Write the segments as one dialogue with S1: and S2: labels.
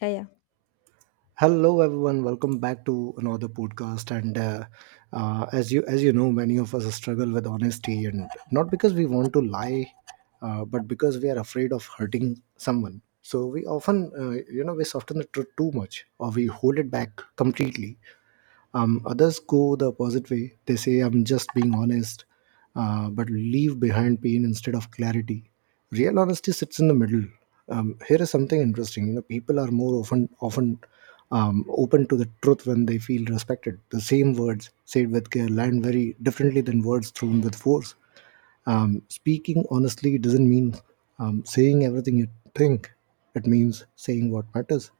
S1: Yeah, yeah.
S2: Hello, everyone. Welcome back to another podcast. And as you know, many of us struggle with honesty, and not because we want to lie, but because we are afraid of hurting someone. So we often, we soften the truth too much, or we hold it back completely. Others go the opposite way. They say, I'm just being honest, but leave behind pain instead of clarity. Real honesty sits in the middle. Here is something interesting. You know, people are more often open to the truth when they feel respected. The same words said with care land very differently than words thrown with force. Speaking honestly doesn't mean saying everything you think. It means saying what matters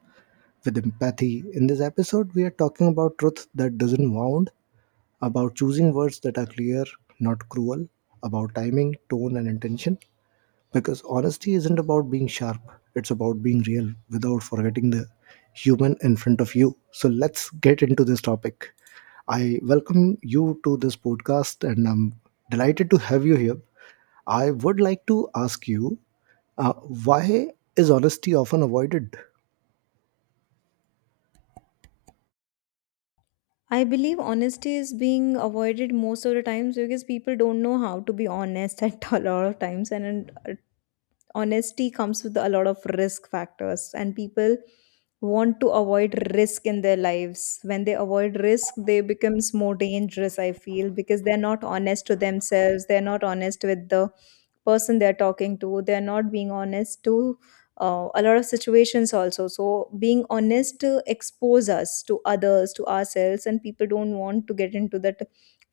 S2: with empathy. In this episode, we are talking about truth that doesn't wound, about choosing words that are clear, not cruel, about timing, tone, and intention. Because honesty isn't about being sharp, it's about being real without forgetting the human in front of you. So let's get into this topic. I welcome you to this podcast and I'm delighted to have you here. I would like to ask you, why is honesty often avoided?
S1: I believe honesty is being avoided most of the times because people don't know how to be honest at a lot of times, and it honesty comes with a lot of risk factors, and people want to avoid risk in their lives. When they avoid risk they becomes more dangerous, I feel, because they're not honest to themselves, they're not honest with the person they're talking to, they're not being honest to a lot of situations also. So being honest expose us to others, to ourselves, and people don't want to get into that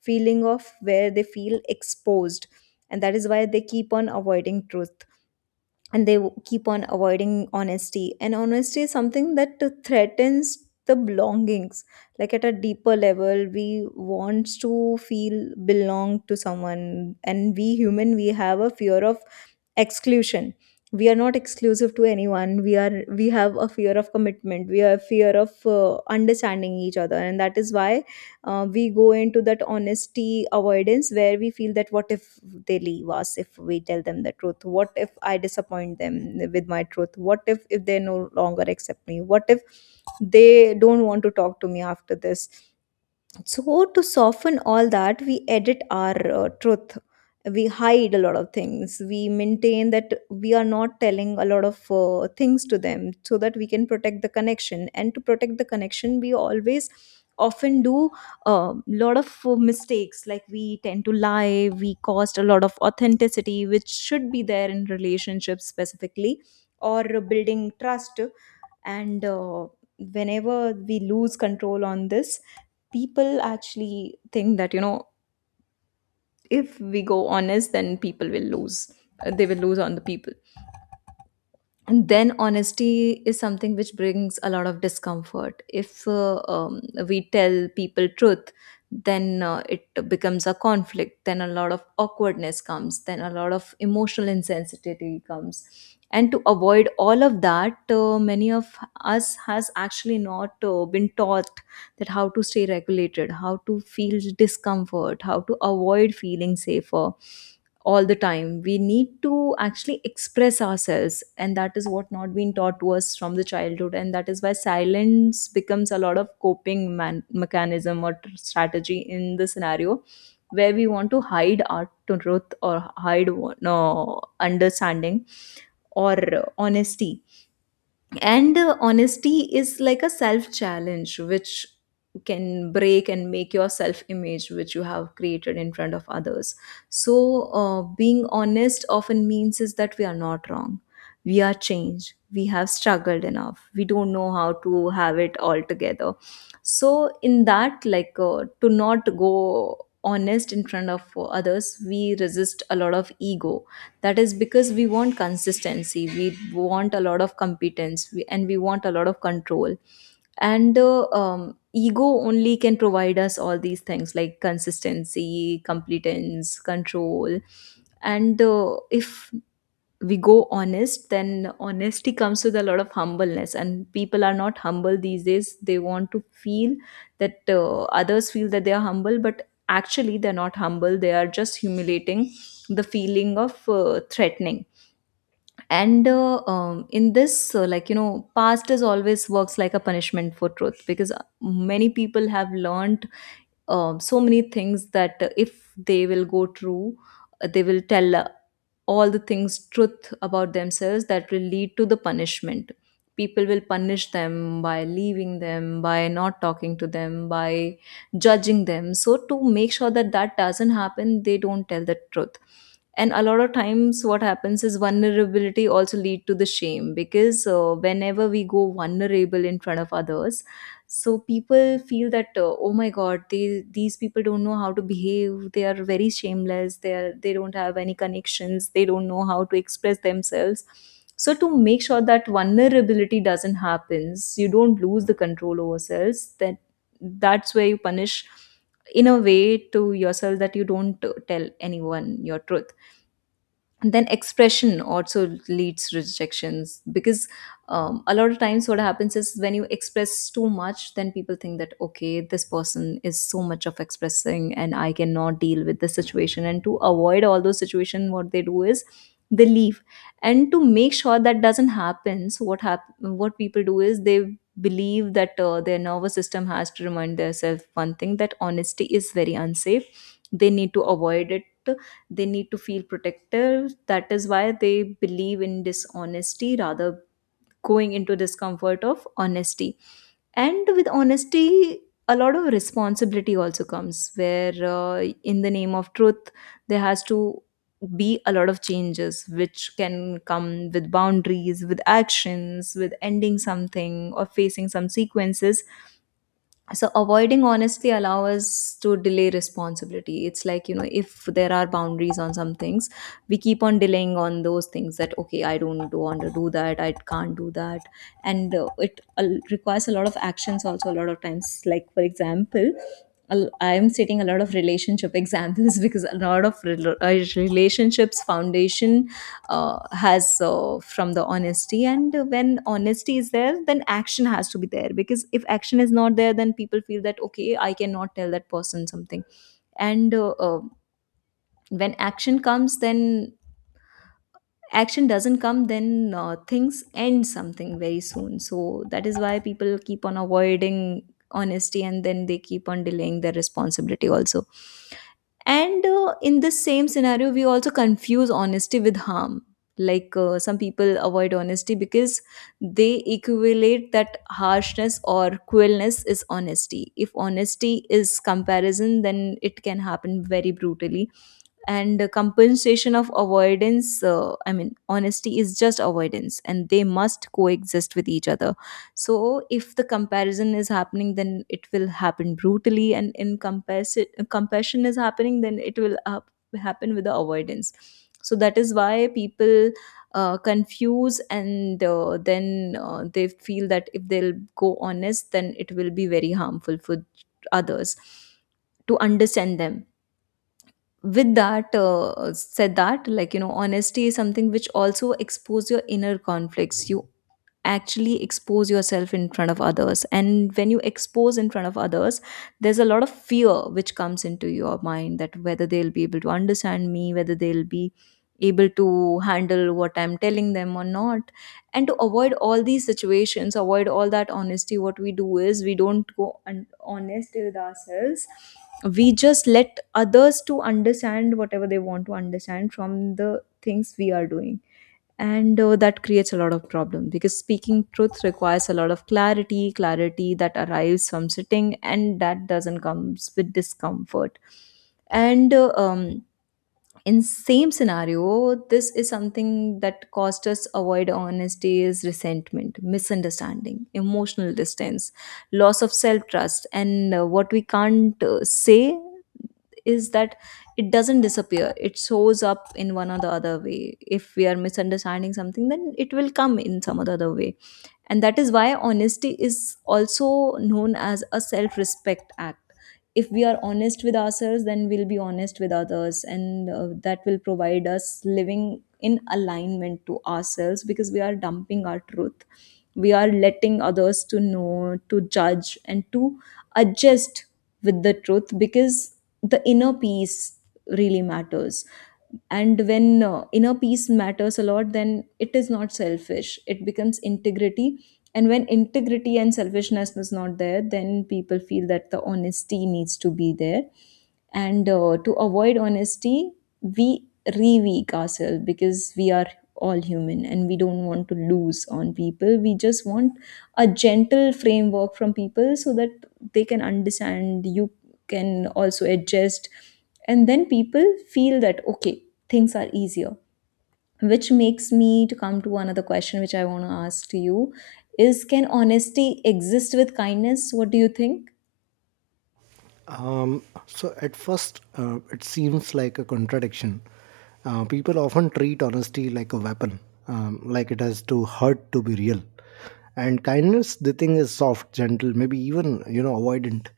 S1: feeling of where they feel exposed, and that is why they keep on avoiding truth, and keep on avoiding honesty. And honesty is something that threatens the belongings. Like at a deeper level we wants to feel belong to someone, and we human, we have a fear of exclusion. We are not exclusive to anyone, we have a fear of commitment, we have fear of understanding each other, and that is why we go into that honesty avoidance, where we feel that what if they leave us if we tell them the truth, what if I disappoint them with my truth, what if they no longer accept me, what if they don't want to talk to me after this. So, to soften all that, we edit our truth. We hide a lot of things. We maintain that we are not telling a lot of things to them so that we can protect the connection. And to protect the connection, we always often do a lot of mistakes. Like we tend to lie, we cost a lot of authenticity, which should be there in relationships specifically, or building trust. And Whenever we lose control on this, people actually think that, you know, if we go honest then people will lose. They will lose on the people. And then honesty is something which brings a lot of discomfort. If we tell people truth, then it becomes a conflict, then a lot of awkwardness comes, then a lot of emotional insensitivity comes. And to avoid all of that, many of us has actually not been taught that how to stay regulated, how to feel discomfort, how to avoid feeling safer all the time. We need to actually express ourselves, and that is what not been taught to us from the childhood, and that is why silence becomes a lot of mechanism or strategy in the scenario where we want to hide our truth, or hide, no, understanding, or honesty. And Honesty is like a self challenge which can break and make your self image which you have created in front of others. So being honest often means is that we are not wrong, we are changed, we have struggled enough, we don't know how to have it all together. So in that, like, to not go honest in front of others, we resist a lot of ego. That is because we want consistency, we want a lot of competence, and we want a lot of control. And Ego only can provide us all these things, like consistency, competence, control. And If we go honest, then honesty comes with a lot of humbleness, and people are not humble these days. They want to feel that others feel that they are humble, but actually they're not humble, they are just humiliating the feeling of threatening. And In this, like, you know, past is always works like a punishment for truth, because many people have learned, so many things that if they will go true, they will tell all the things truth about themselves, that will lead to the punishment. People will punish them by leaving them, by not talking to them, by judging them. So to make sure that that doesn't happen, they don't tell the truth. And a lot of times what happens is vulnerability also lead to the shame, because whenever we go vulnerable in front of others, so people feel that, oh my god, these people don't know how to behave, they are very shameless, they don't have any connections, they don't know how to express themselves. So to make sure that vulnerability doesn't happen, you don't lose the control over selves, that's where you punish in a way to yourself, that you don't tell anyone your truth. And then expression also leads to rejections, because, a lot of times what happens is when you express too much, then people think that okay, this person is so much of expressing and I cannot deal with the situation. And to avoid all those situations, what they do is they leave. And to make sure that doesn't happen, so what people do is they believe that their nervous system has to remind themselves one thing, that honesty is very unsafe, they need to avoid it, they need to feel protective. That is why they believe in dishonesty rather going into discomfort of honesty. And with honesty a lot of responsibility also comes, where in the name of truth there has to be a lot of changes, which can come with boundaries, with actions, with ending something, or facing some sequences. So avoiding honestly allow us to delay responsibility. It's like, you know, if there are boundaries on some things, we keep on delaying on those things, that okay, I don't want to do that, I can't do that. And It requires a lot of actions also a lot of times. Like for example, I'm stating a lot of relationship examples because a lot of relationships foundation has from the honesty, and when honesty is there then action has to be there, because if action is not there then people feel that okay, I cannot tell that person something. And When action comes then, action doesn't come, then things end something very soon. So that is why people keep on avoiding honesty, and then they keep on delaying their responsibility also. And In the same scenario, we also confuse honesty with harm. Like, some people avoid honesty because they equate that harshness or cruelness is honesty. If honesty is comparison, then it can happen very brutally. And the compensation of avoidance, I mean, honesty is just avoidance, and they must coexist with each other. So if the comparison is happening, then it will happen brutally, and in comparison, compassion is happening, then it will happen with the avoidance. So that is why people confuse, and then they feel that if they'll go honest, then it will be very harmful for others to understand them. With that, said that, like, you know, honesty is something which also expose your inner conflicts. You actually expose yourself in front of others, and when you expose in front of others, there's a lot of fear which comes into your mind, that whether they'll be able to understand me, whether they'll be able to handle what I'm telling them or not. And to avoid all these situations, avoid all that honesty, what we do is we don't go honest with ourselves. We just let others to understand whatever they want to understand from the things we are doing. And That creates a lot of problem, because speaking truth requires a lot of clarity, clarity that arrives from sitting, and that doesn't comes with discomfort. And In same scenario, this is something that caused us avoid honesty, is resentment, misunderstanding, emotional distance, loss of self trust. And What we can't say is that it doesn't disappear, it shows up in one or the other way. If we are misunderstanding something, then it will come in some other way. And that is why honesty is also known as a self respect act. If we are honest with ourselves, then we'll be honest with others, and that will provide us living in alignment to ourselves, because we are dumping our truth, we are letting others to know, to judge, and to adjust with the truth, because the inner peace really matters. And when inner peace matters a lot, then it is not selfish, it becomes integrity. And when integrity and selfishness is not there, then people feel that the honesty needs to be there. And To avoid honesty, we re-weak ourselves, because we are all human and we don't want to lose on people. We just want a gentle framework from people, so that they can understand, you can also adjust, and then people feel that okay, things are easier, which makes me to come to another question which I want to ask to you is, can honesty exist with kindness? What do you think?
S2: So at first, it seems like a contradiction. People often treat honesty like a weapon, like it has to hurt to be real. And kindness, the thing is soft, gentle, maybe even, you know, avoidant.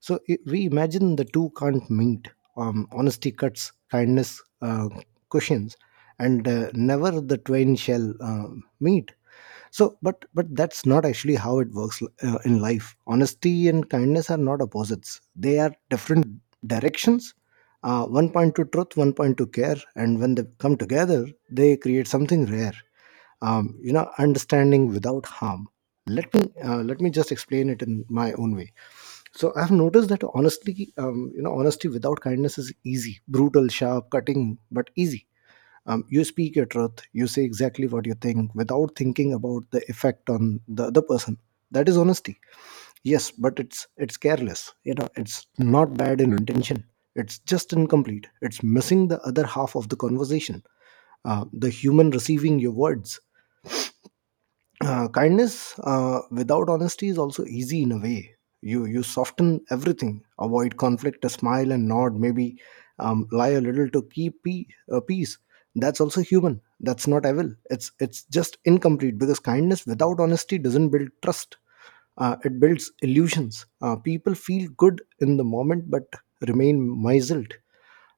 S2: So I we imagine the two can't meet. Honesty cuts, kindness cushions, and never the twain shall meet. But that's not actually how it works in life. Honesty and kindness are not opposites, they are different directions. One point to truth, one point to care, and when they come together they create something rare. You know, understanding without harm. Let me just explain it in my own way. So I've noticed that honestly, you know, honesty without kindness is easy, brutal, sharp, cutting, but easy. You speak your truth, you say exactly what you think without thinking about the effect on the other person. That is honesty, yes, but it's careless, you know. It's not bad in intention, it's just incomplete. It's missing the other half of the conversation, the human receiving your words. Kindness without honesty is also easy in a way. You soften everything, avoid conflict, a smile and nod maybe, lie a little to keep peace. That's also human, that's not evil, it's just incomplete, because kindness without honesty doesn't build trust. It builds illusions. People feel good in the moment but remain misled.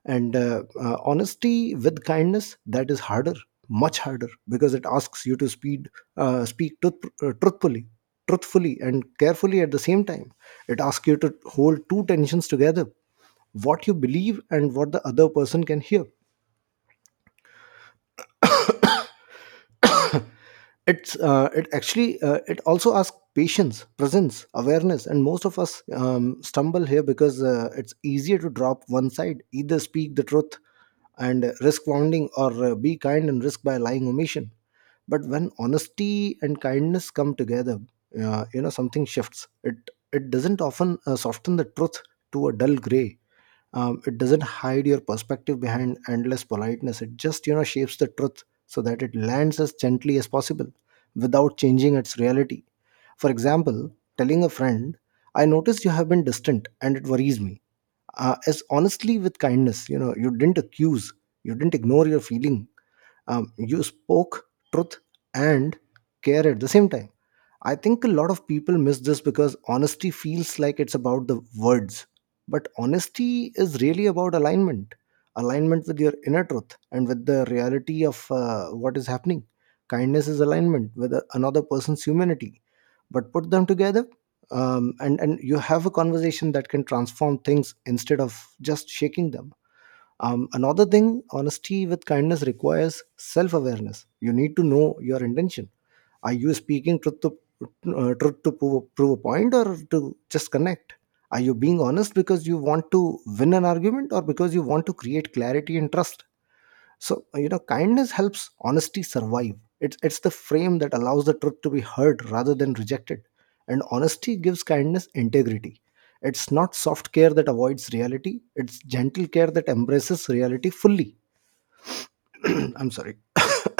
S2: And Honesty with kindness, that is harder, much harder, because it asks you to speed speak truth, uh, truthfully truthfully and carefully at the same time. It asks you to hold two tensions together: what you believe and what the other person can hear. It's uh, it actually uh, it also asks patience, presence, awareness, and most of us stumble here, because it's easier to drop one side, either speak the truth and risk wounding, or be kind and risk by lying omission. But when honesty and kindness come together, you know, something shifts. It doesn't often soften the truth to a dull gray. It doesn't hide your perspective behind endless politeness. It just, you know, shapes the truth so that it lands as gently as possible without changing its reality. For example, telling a friend, I noticed you have been distant and it worries me, as honestly with kindness. You know, you didn't accuse, you didn't ignore your feeling. You spoke truth and care at the same time. I think a lot of people miss this because honesty feels like it's about the words. But honesty is really about alignment, alignment with your inner truth and with the reality of what is happening. Kindness is alignment with another person's humanity. But put them together, and you have a conversation that can transform things instead of just shaking them. Another thing, honesty with kindness requires self awareness. You need to know your intention. Are you speaking truth to prove a point or to just connect? Are you being honest because you want to win an argument or because you want to create clarity and trust? So, you know, kindness helps honesty survive. It's the frame that allows the truth to be heard rather than rejected, and honesty gives kindness integrity. It's not soft care that avoids reality; it's gentle care that embraces reality fully. I'm sorry.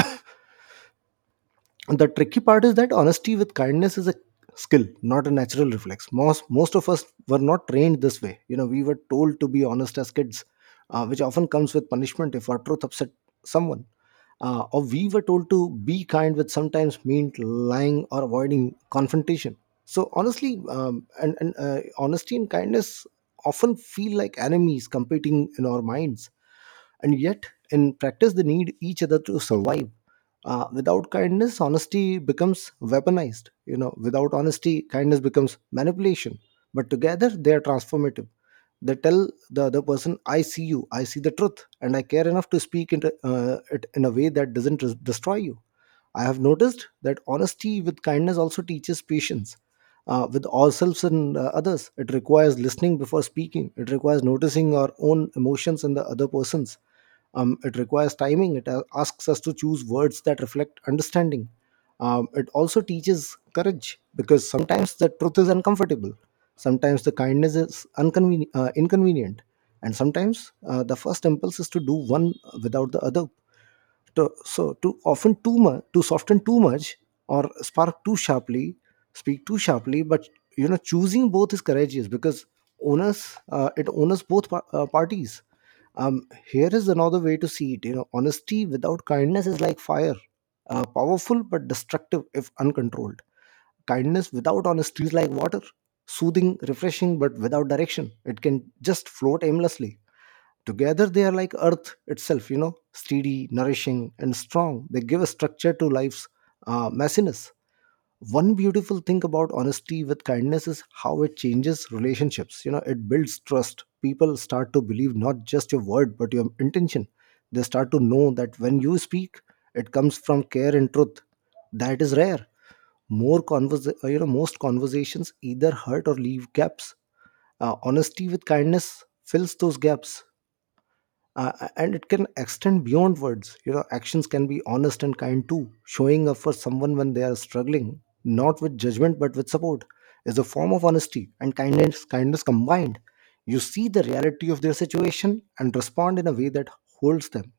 S2: The tricky part is that honesty with kindness is a skill, not a natural reflex. Most of us were not trained this way. You know, we were told to be honest as kids, which often comes with punishment if our truth upset someone, or we were told to be kind, which sometimes meant lying or avoiding confrontation. So honestly, and honesty and kindness often feel like enemies competing in our minds, and yet in practice they need each other to survive. Without kindness, honesty becomes weaponized. You know, without honesty, kindness becomes manipulation, but together they are transformative. They tell the other person, I see you, I see the truth, and I care enough to speak into it in a way that doesn't destroy you. I have noticed that honesty with kindness also teaches patience, with ourselves and others. It requires listening before speaking, it requires noticing our own emotions and the other person's. It requires timing, it asks us to choose words that reflect understanding. It also teaches courage, because sometimes the truth is uncomfortable, sometimes the kindness is inconvenient, and sometimes the first impulse is to do one without the other, to, so too often, too much to soften too much, or spark too sharply, speak too sharply, but you know, choosing both is courageous because owners it honors both parties. Um, Here is another way to see it. You know, honesty without kindness is like fire, powerful but destructive if uncontrolled. Kindness without honesty is like water, soothing, refreshing, but without direction. It can just float aimlessly. Together, they are like earth itself, you know, steady, nourishing, and strong. They give a structure to life's messiness. One beautiful thing about honesty with kindness is how it changes relationships. You know, it builds trust. People start to believe not just your word, but your intention. They start to know that when you speak, it comes from care and truth. That is rare. You know, most conversations either hurt or leave gaps. Honesty with kindness fills those gaps, and it can extend beyond words. You know, actions can be honest and kind too. Showing up for someone when they are struggling, not with judgment but with support, is a form of honesty and kindness combined. You see the reality of their situation and respond in a way that holds them,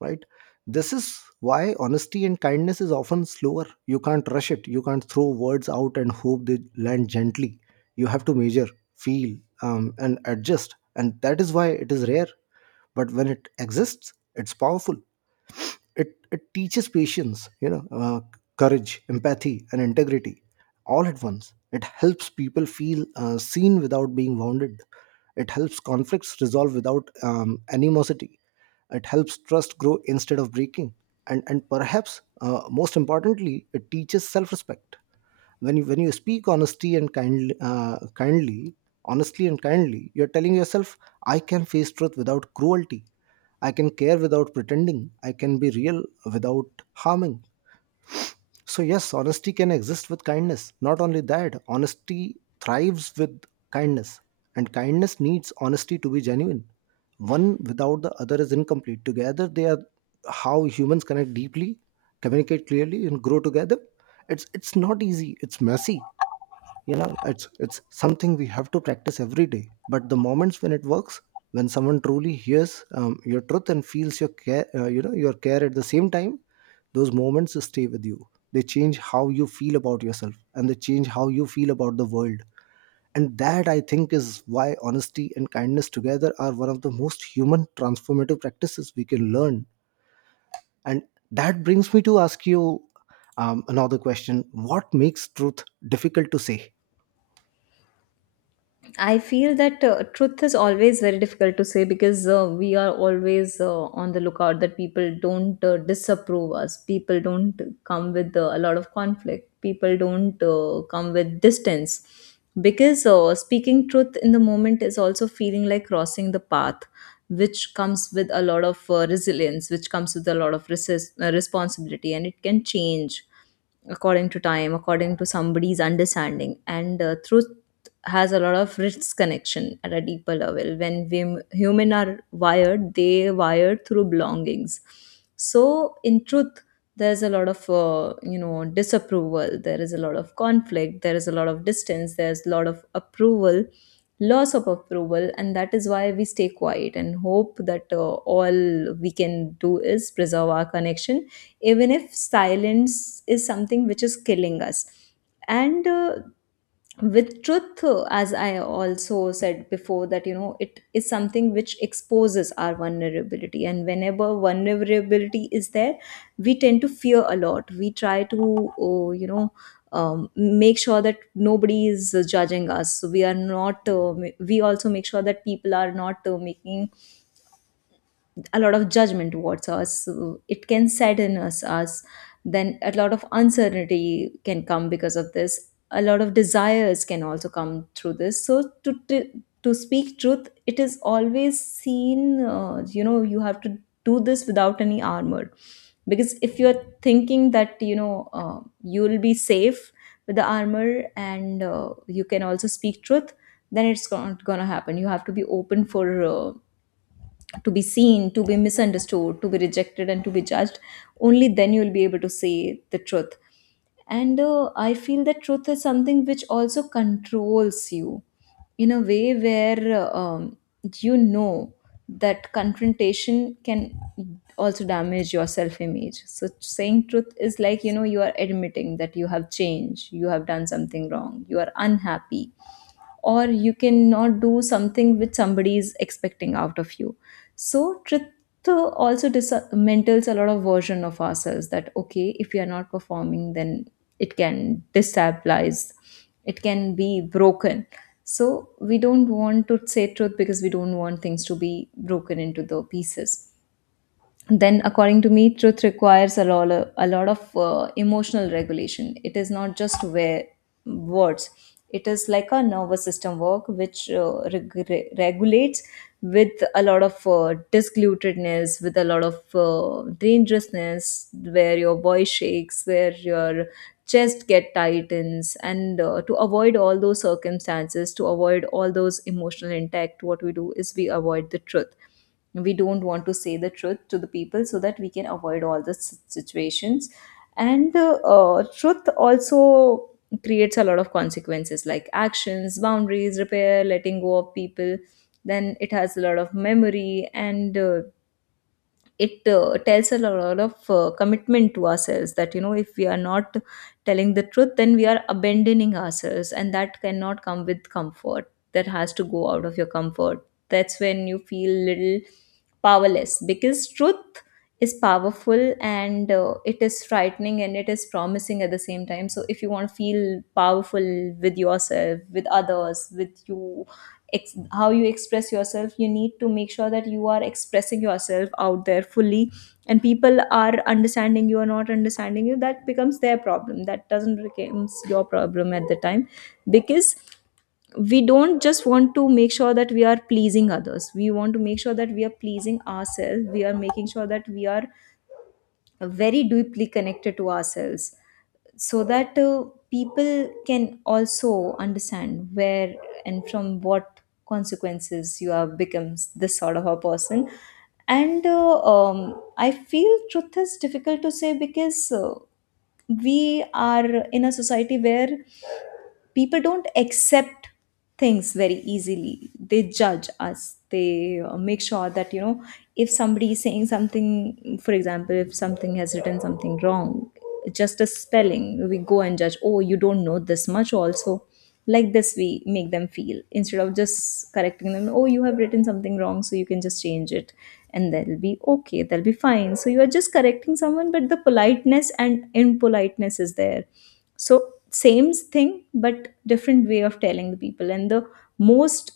S2: right. This is why honesty and kindness is often slower. You can't rush it, you can't throw words out and hope they land gently. You have to measure, feel, and adjust, and that is why it is rare. But when it exists, it's powerful. It it teaches patience, you know, courage, empathy, and integrity, all at once. It helps people feel seen without being wounded. It helps conflicts resolve without animosity. It helps trust grow instead of breaking. And perhaps most importantly, it teaches self respect. When you speak honesty and kindly kindly honestly and kindly, you're telling yourself, I can face truth without cruelty. I can care without pretending. I can be real without harming. So, yes, honesty can exist with kindness. Not only that, honesty thrives with kindness, and kindness needs honesty to be genuine. One without the other is incomplete. Together, they are how humans connect deeply, communicate clearly, and grow together. It's not easy, it's messy, you know. It's something we have to practice every day, but the moments when it works, when someone truly hears your truth and feels your care, your care at the same time, those moments stay with you. They change how you feel about yourself, and they change how you feel about the world. And that, I think, is why honesty and kindness together are one of the most human transformative practices we can learn. And that brings me to ask you another question. What makes truth difficult to say?
S1: I feel that truth is always very difficult to say, because we are always on the lookout that people don't disapprove us, people don't come with a lot of conflict, people don't come with distance. Because speaking truth in the moment is also feeling like crossing the path, which comes with a lot of resilience, which comes with a lot of responsibility, and it can change according to time, according to somebody's understanding, and truth has a lot of rich connection at a deeper level. When we human are wired, they wired through belongings. So in truth, there is a lot of you know, disapproval. There is a lot of conflict. There is a lot of distance. There is a lot of approval, loss of approval, and that is why we stay quiet and hope that all we can do is preserve our connection, even if silence is something which is killing us. And with truth, as I also said before, that you know, it is something which exposes our vulnerability, and whenever vulnerability is there, we tend to fear a lot. We try to you know, make sure that nobody is judging us, so we are not we also make sure that people are not making a lot of judgment towards us, so it can sadden us. Then a lot of uncertainty can come because of this. A lot of desires can also come through this. So to speak truth, it is always seen, you know, you have to do this without any armor. Because if you're thinking that you know, you will be safe with the armor and you can also speak truth, then it's not gonna happen. You have to be open for uh, to be seen, to be misunderstood, to be rejected, and to be judged. Only then you will be able to say the truth. And I feel that truth is something which also controls you in a way where, you know, that confrontation can also damage your self image. So, saying truth is like, you know, you are admitting that you have changed, you have done something wrong, you are unhappy, or you cannot do something which somebody is expecting out of you. So truth also dismantles a lot of version of ourselves, that okay, if we are not performing, then it can destabilize, it can be broken. So we don't want to say truth because we don't want things to be broken into the pieces. Then according to me, truth requires a lot of emotional regulation. It is not just where words, it is like a nervous system work which regulates, with a lot of disglutedness, with a lot of dangerousness, where your voice shakes, where your chest get tightens. And to avoid all those circumstances, to avoid all those emotional intact, what we do is we avoid the truth. We don't want to say the truth to the people so that we can avoid all the situations. And truth also creates a lot of consequences, like actions, boundaries, repair, letting go of people. Then it has a lot of memory, and it tells a lot of commitment to ourselves, that you know, if we are not telling the truth, then we are abandoning ourselves, and that cannot come with comfort. That has to go out of your comfort. That's when you feel little powerless, because truth is powerful, and it is frightening, and it is promising at the same time. So if you want to feel powerful with yourself, with others, with you how you express yourself, you need to make sure that you are expressing yourself out there fully, and people are understanding you or not understanding you, that becomes their problem, that doesn't becomes your problem at the time. Because we don't just want to make sure that we are pleasing others, we want to make sure that we are pleasing ourselves, we are making sure that we are very deeply connected to ourselves, so that people can also understand where and from what consequences you have becomes this sort of a person. And I feel truth is difficult to say because we are in a society where people don't accept things very easily. They judge us, they make sure that you know, if somebody is saying something, for example, if something has written something wrong, just a spelling, we go and judge, oh, you don't know this much also. Like this, we make them feel, instead of just correcting them, oh, you have written something wrong, so you can just change it and they'll be okay, they'll be fine. So you are just correcting someone, but the politeness and impoliteness is there. So same thing, but different way of telling the people. And the most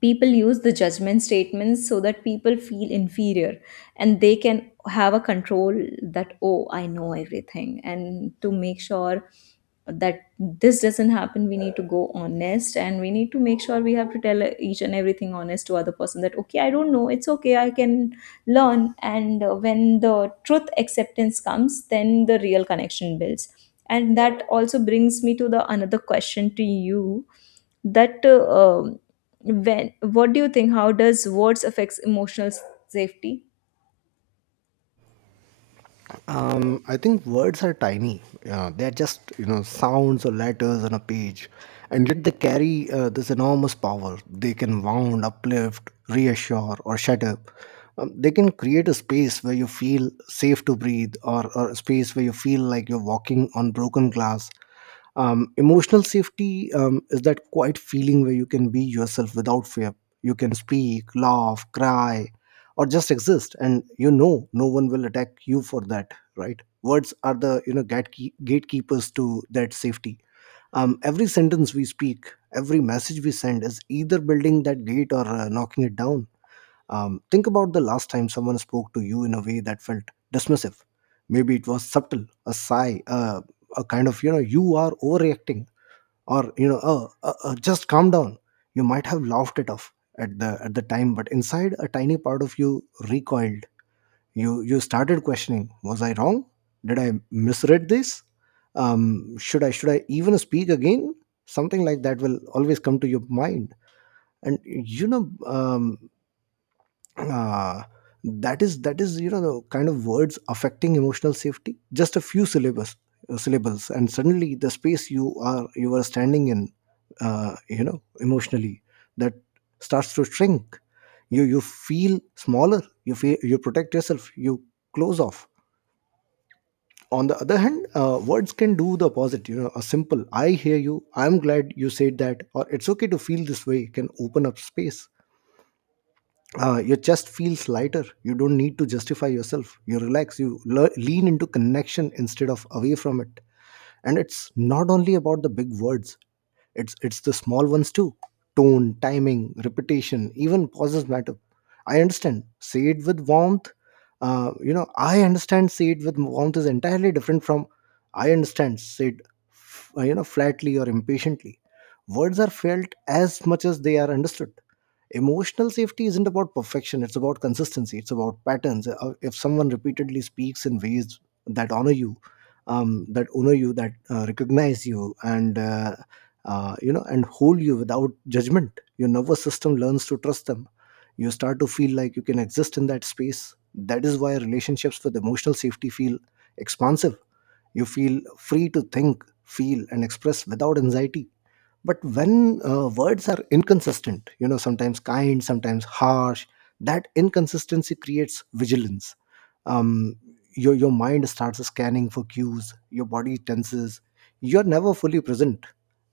S1: people use the judgment statements so that people feel inferior and they can have a control, that oh, I know everything. And to make sure that this doesn't happen, we need to go honest, and we need to make sure we have to tell each and everything honest to other person, that okay, I don't know, it's okay, I can learn. And when the truth acceptance comes, then the real connection builds. And that also brings me to the another question to you, that when, what do you think, how does words affects emotional safety?
S2: I think words are tiny. They're just you know sounds or letters on a page, and yet they carry this enormous power. They can wound, uplift, reassure, or shut up. They can create a space where you feel safe to breathe, or a space where you feel like you're walking on broken glass. Emotional safety is that quiet feeling where you can be yourself without fear. You can speak, laugh, cry, or just exist, and you know no one will attack you for that. Right, words are the you know gatekeepers to that safety. Every sentence we speak, every message we send is either building that gate or knocking it down. Think about the last time someone spoke to you in a way that felt dismissive. Maybe it was subtle, a sigh, a kind of you know, "You are overreacting," or you know, "Just calm down." You might have laughed it off at the time, but inside a tiny part of you recoiled. You started questioning, was I wrong? Did I misread this? Should I even speak again? Something like that will always come to your mind. And you know, uh, that is, that is, you know, the kind of words affecting emotional safety. Just a few syllables, syllables, and suddenly the space you are standing in, you know, emotionally, that starts to shrink. You feel smaller, you feel you protect yourself, you close off. On the other hand, words can do the opposite. You know, a simple "I hear you," "I'm glad you said that," or "It's okay to feel this way" can open up space. Your chest feels lighter, you don't need to justify yourself, you relax, you lean into connection instead of away from it. And it's not only about the big words. It's the small ones too. Tone, timing, repetition, even pauses matter. I understand. Say it with warmth. You know, "I understand. Say it with warmth" is entirely different from "I understand. Say it," you know, flatly or impatiently. Words are felt as much as they are understood. Emotional safety isn't about perfection, it's about consistency, it's about patterns. If someone repeatedly speaks in ways that honor you, that recognize you, and you know, and hold you without judgment, your nervous system learns to trust them. You start to feel like you can exist in that space. That is why relationships with emotional safety feel expansive. You feel free to think, feel, and express without anxiety. But when words are inconsistent, you know, sometimes kind, sometimes harsh, that inconsistency creates vigilance. um, your mind starts scanning for cues, your body tenses, you're never fully present.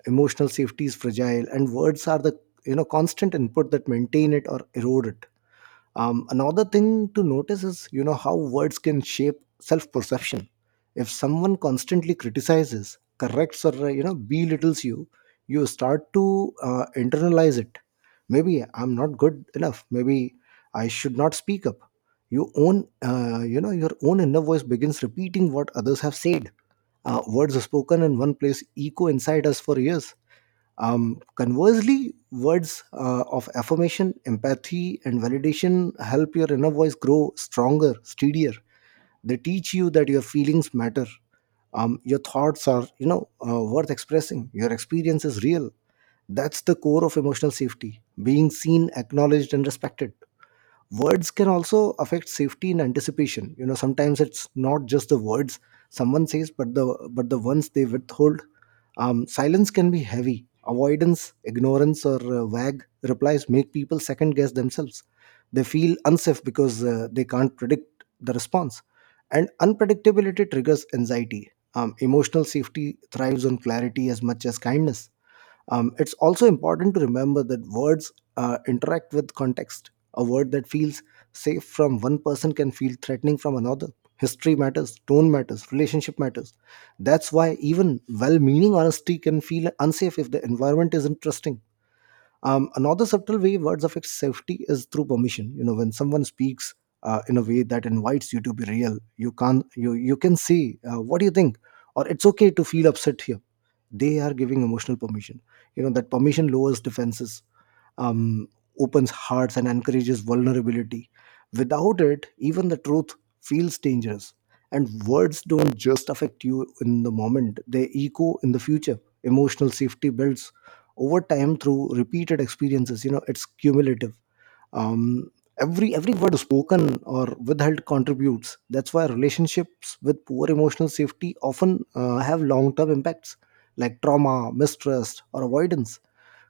S2: Emotional safety is fragile, and words are the you know constant input that maintain it or erode it. Another thing to notice is, you know, how words can shape self-perception. If someone constantly criticizes, corrects, or you know, belittles you, you start to internalize it. Maybe I'm not good enough. Maybe I should not speak up. You know, your own inner voice begins repeating what others have said. Words spoken in one place echo inside us for years. Conversely, words of affirmation, empathy, and validation help your inner voice grow stronger, steadier. They teach you that your feelings matter. Your thoughts are, worth expressing. Your experience is real. That's the core of emotional safety: being seen, acknowledged, and respected. Words can also affect safety and anticipation. You know, sometimes it's not just the words someone says, but the ones they withhold. Silence can be heavy. Avoidance, ignorance, or vague replies make people second guess themselves. They feel unsafe because they can't predict the response. And unpredictability triggers anxiety. Emotional safety thrives on clarity as much as kindness. It's also important to remember that words interact with context. A word that feels safe from one person can feel threatening from another. History matters, tone matters, relationship matters. That's why even well meaning honesty can feel unsafe if the environment isn't trusting. Another subtle way words affect safety is through permission. You know, when someone speaks in a way that invites you to be real, you can say, "What do you think?" or "It's okay to feel upset here." They are giving emotional permission. You know, that permission lowers defenses, um, opens hearts, and encourages vulnerability. Without it, even the truth feels dangerous. And words don't just affect you in the moment, they echo in the future. Emotional safety builds over time through repeated experiences. You know, it's cumulative. um, every word spoken or withheld contributes. That's why relationships with poor emotional safety often have long term impacts, like trauma, mistrust, or avoidance.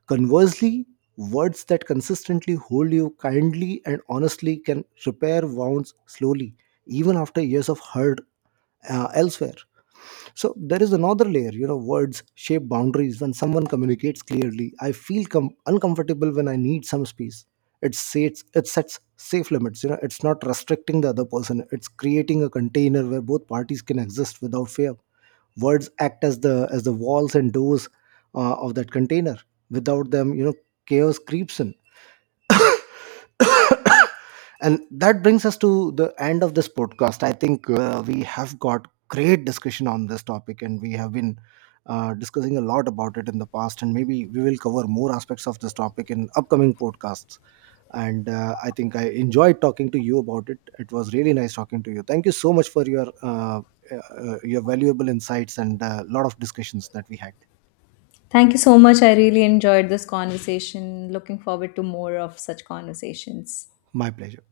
S2: Conversely, words that consistently hold you kindly and honestly can repair wounds slowly, even after years of hurt. Elsewhere So there is another layer. You know, words shape boundaries. When someone communicates clearly, "I feel uncomfortable," "When I need some space," it sets safe limits. You know, it's not restricting the other person, it's creating a container where both parties can exist without fear. Words act as the walls and doors of that container. Without them, you know, chaos creeps in. And that brings us to the end of this podcast. I think we have got great discussion on this topic, and we have been discussing a lot about it in the past, and maybe we will cover more aspects of this topic in upcoming podcasts. And I think I enjoyed talking to you about it. It was really nice talking to you. Thank you so much for your valuable insights and a lot of discussions that we had.
S1: Thank you so much, I really enjoyed this conversation. Looking forward to more of such conversations.
S2: My pleasure.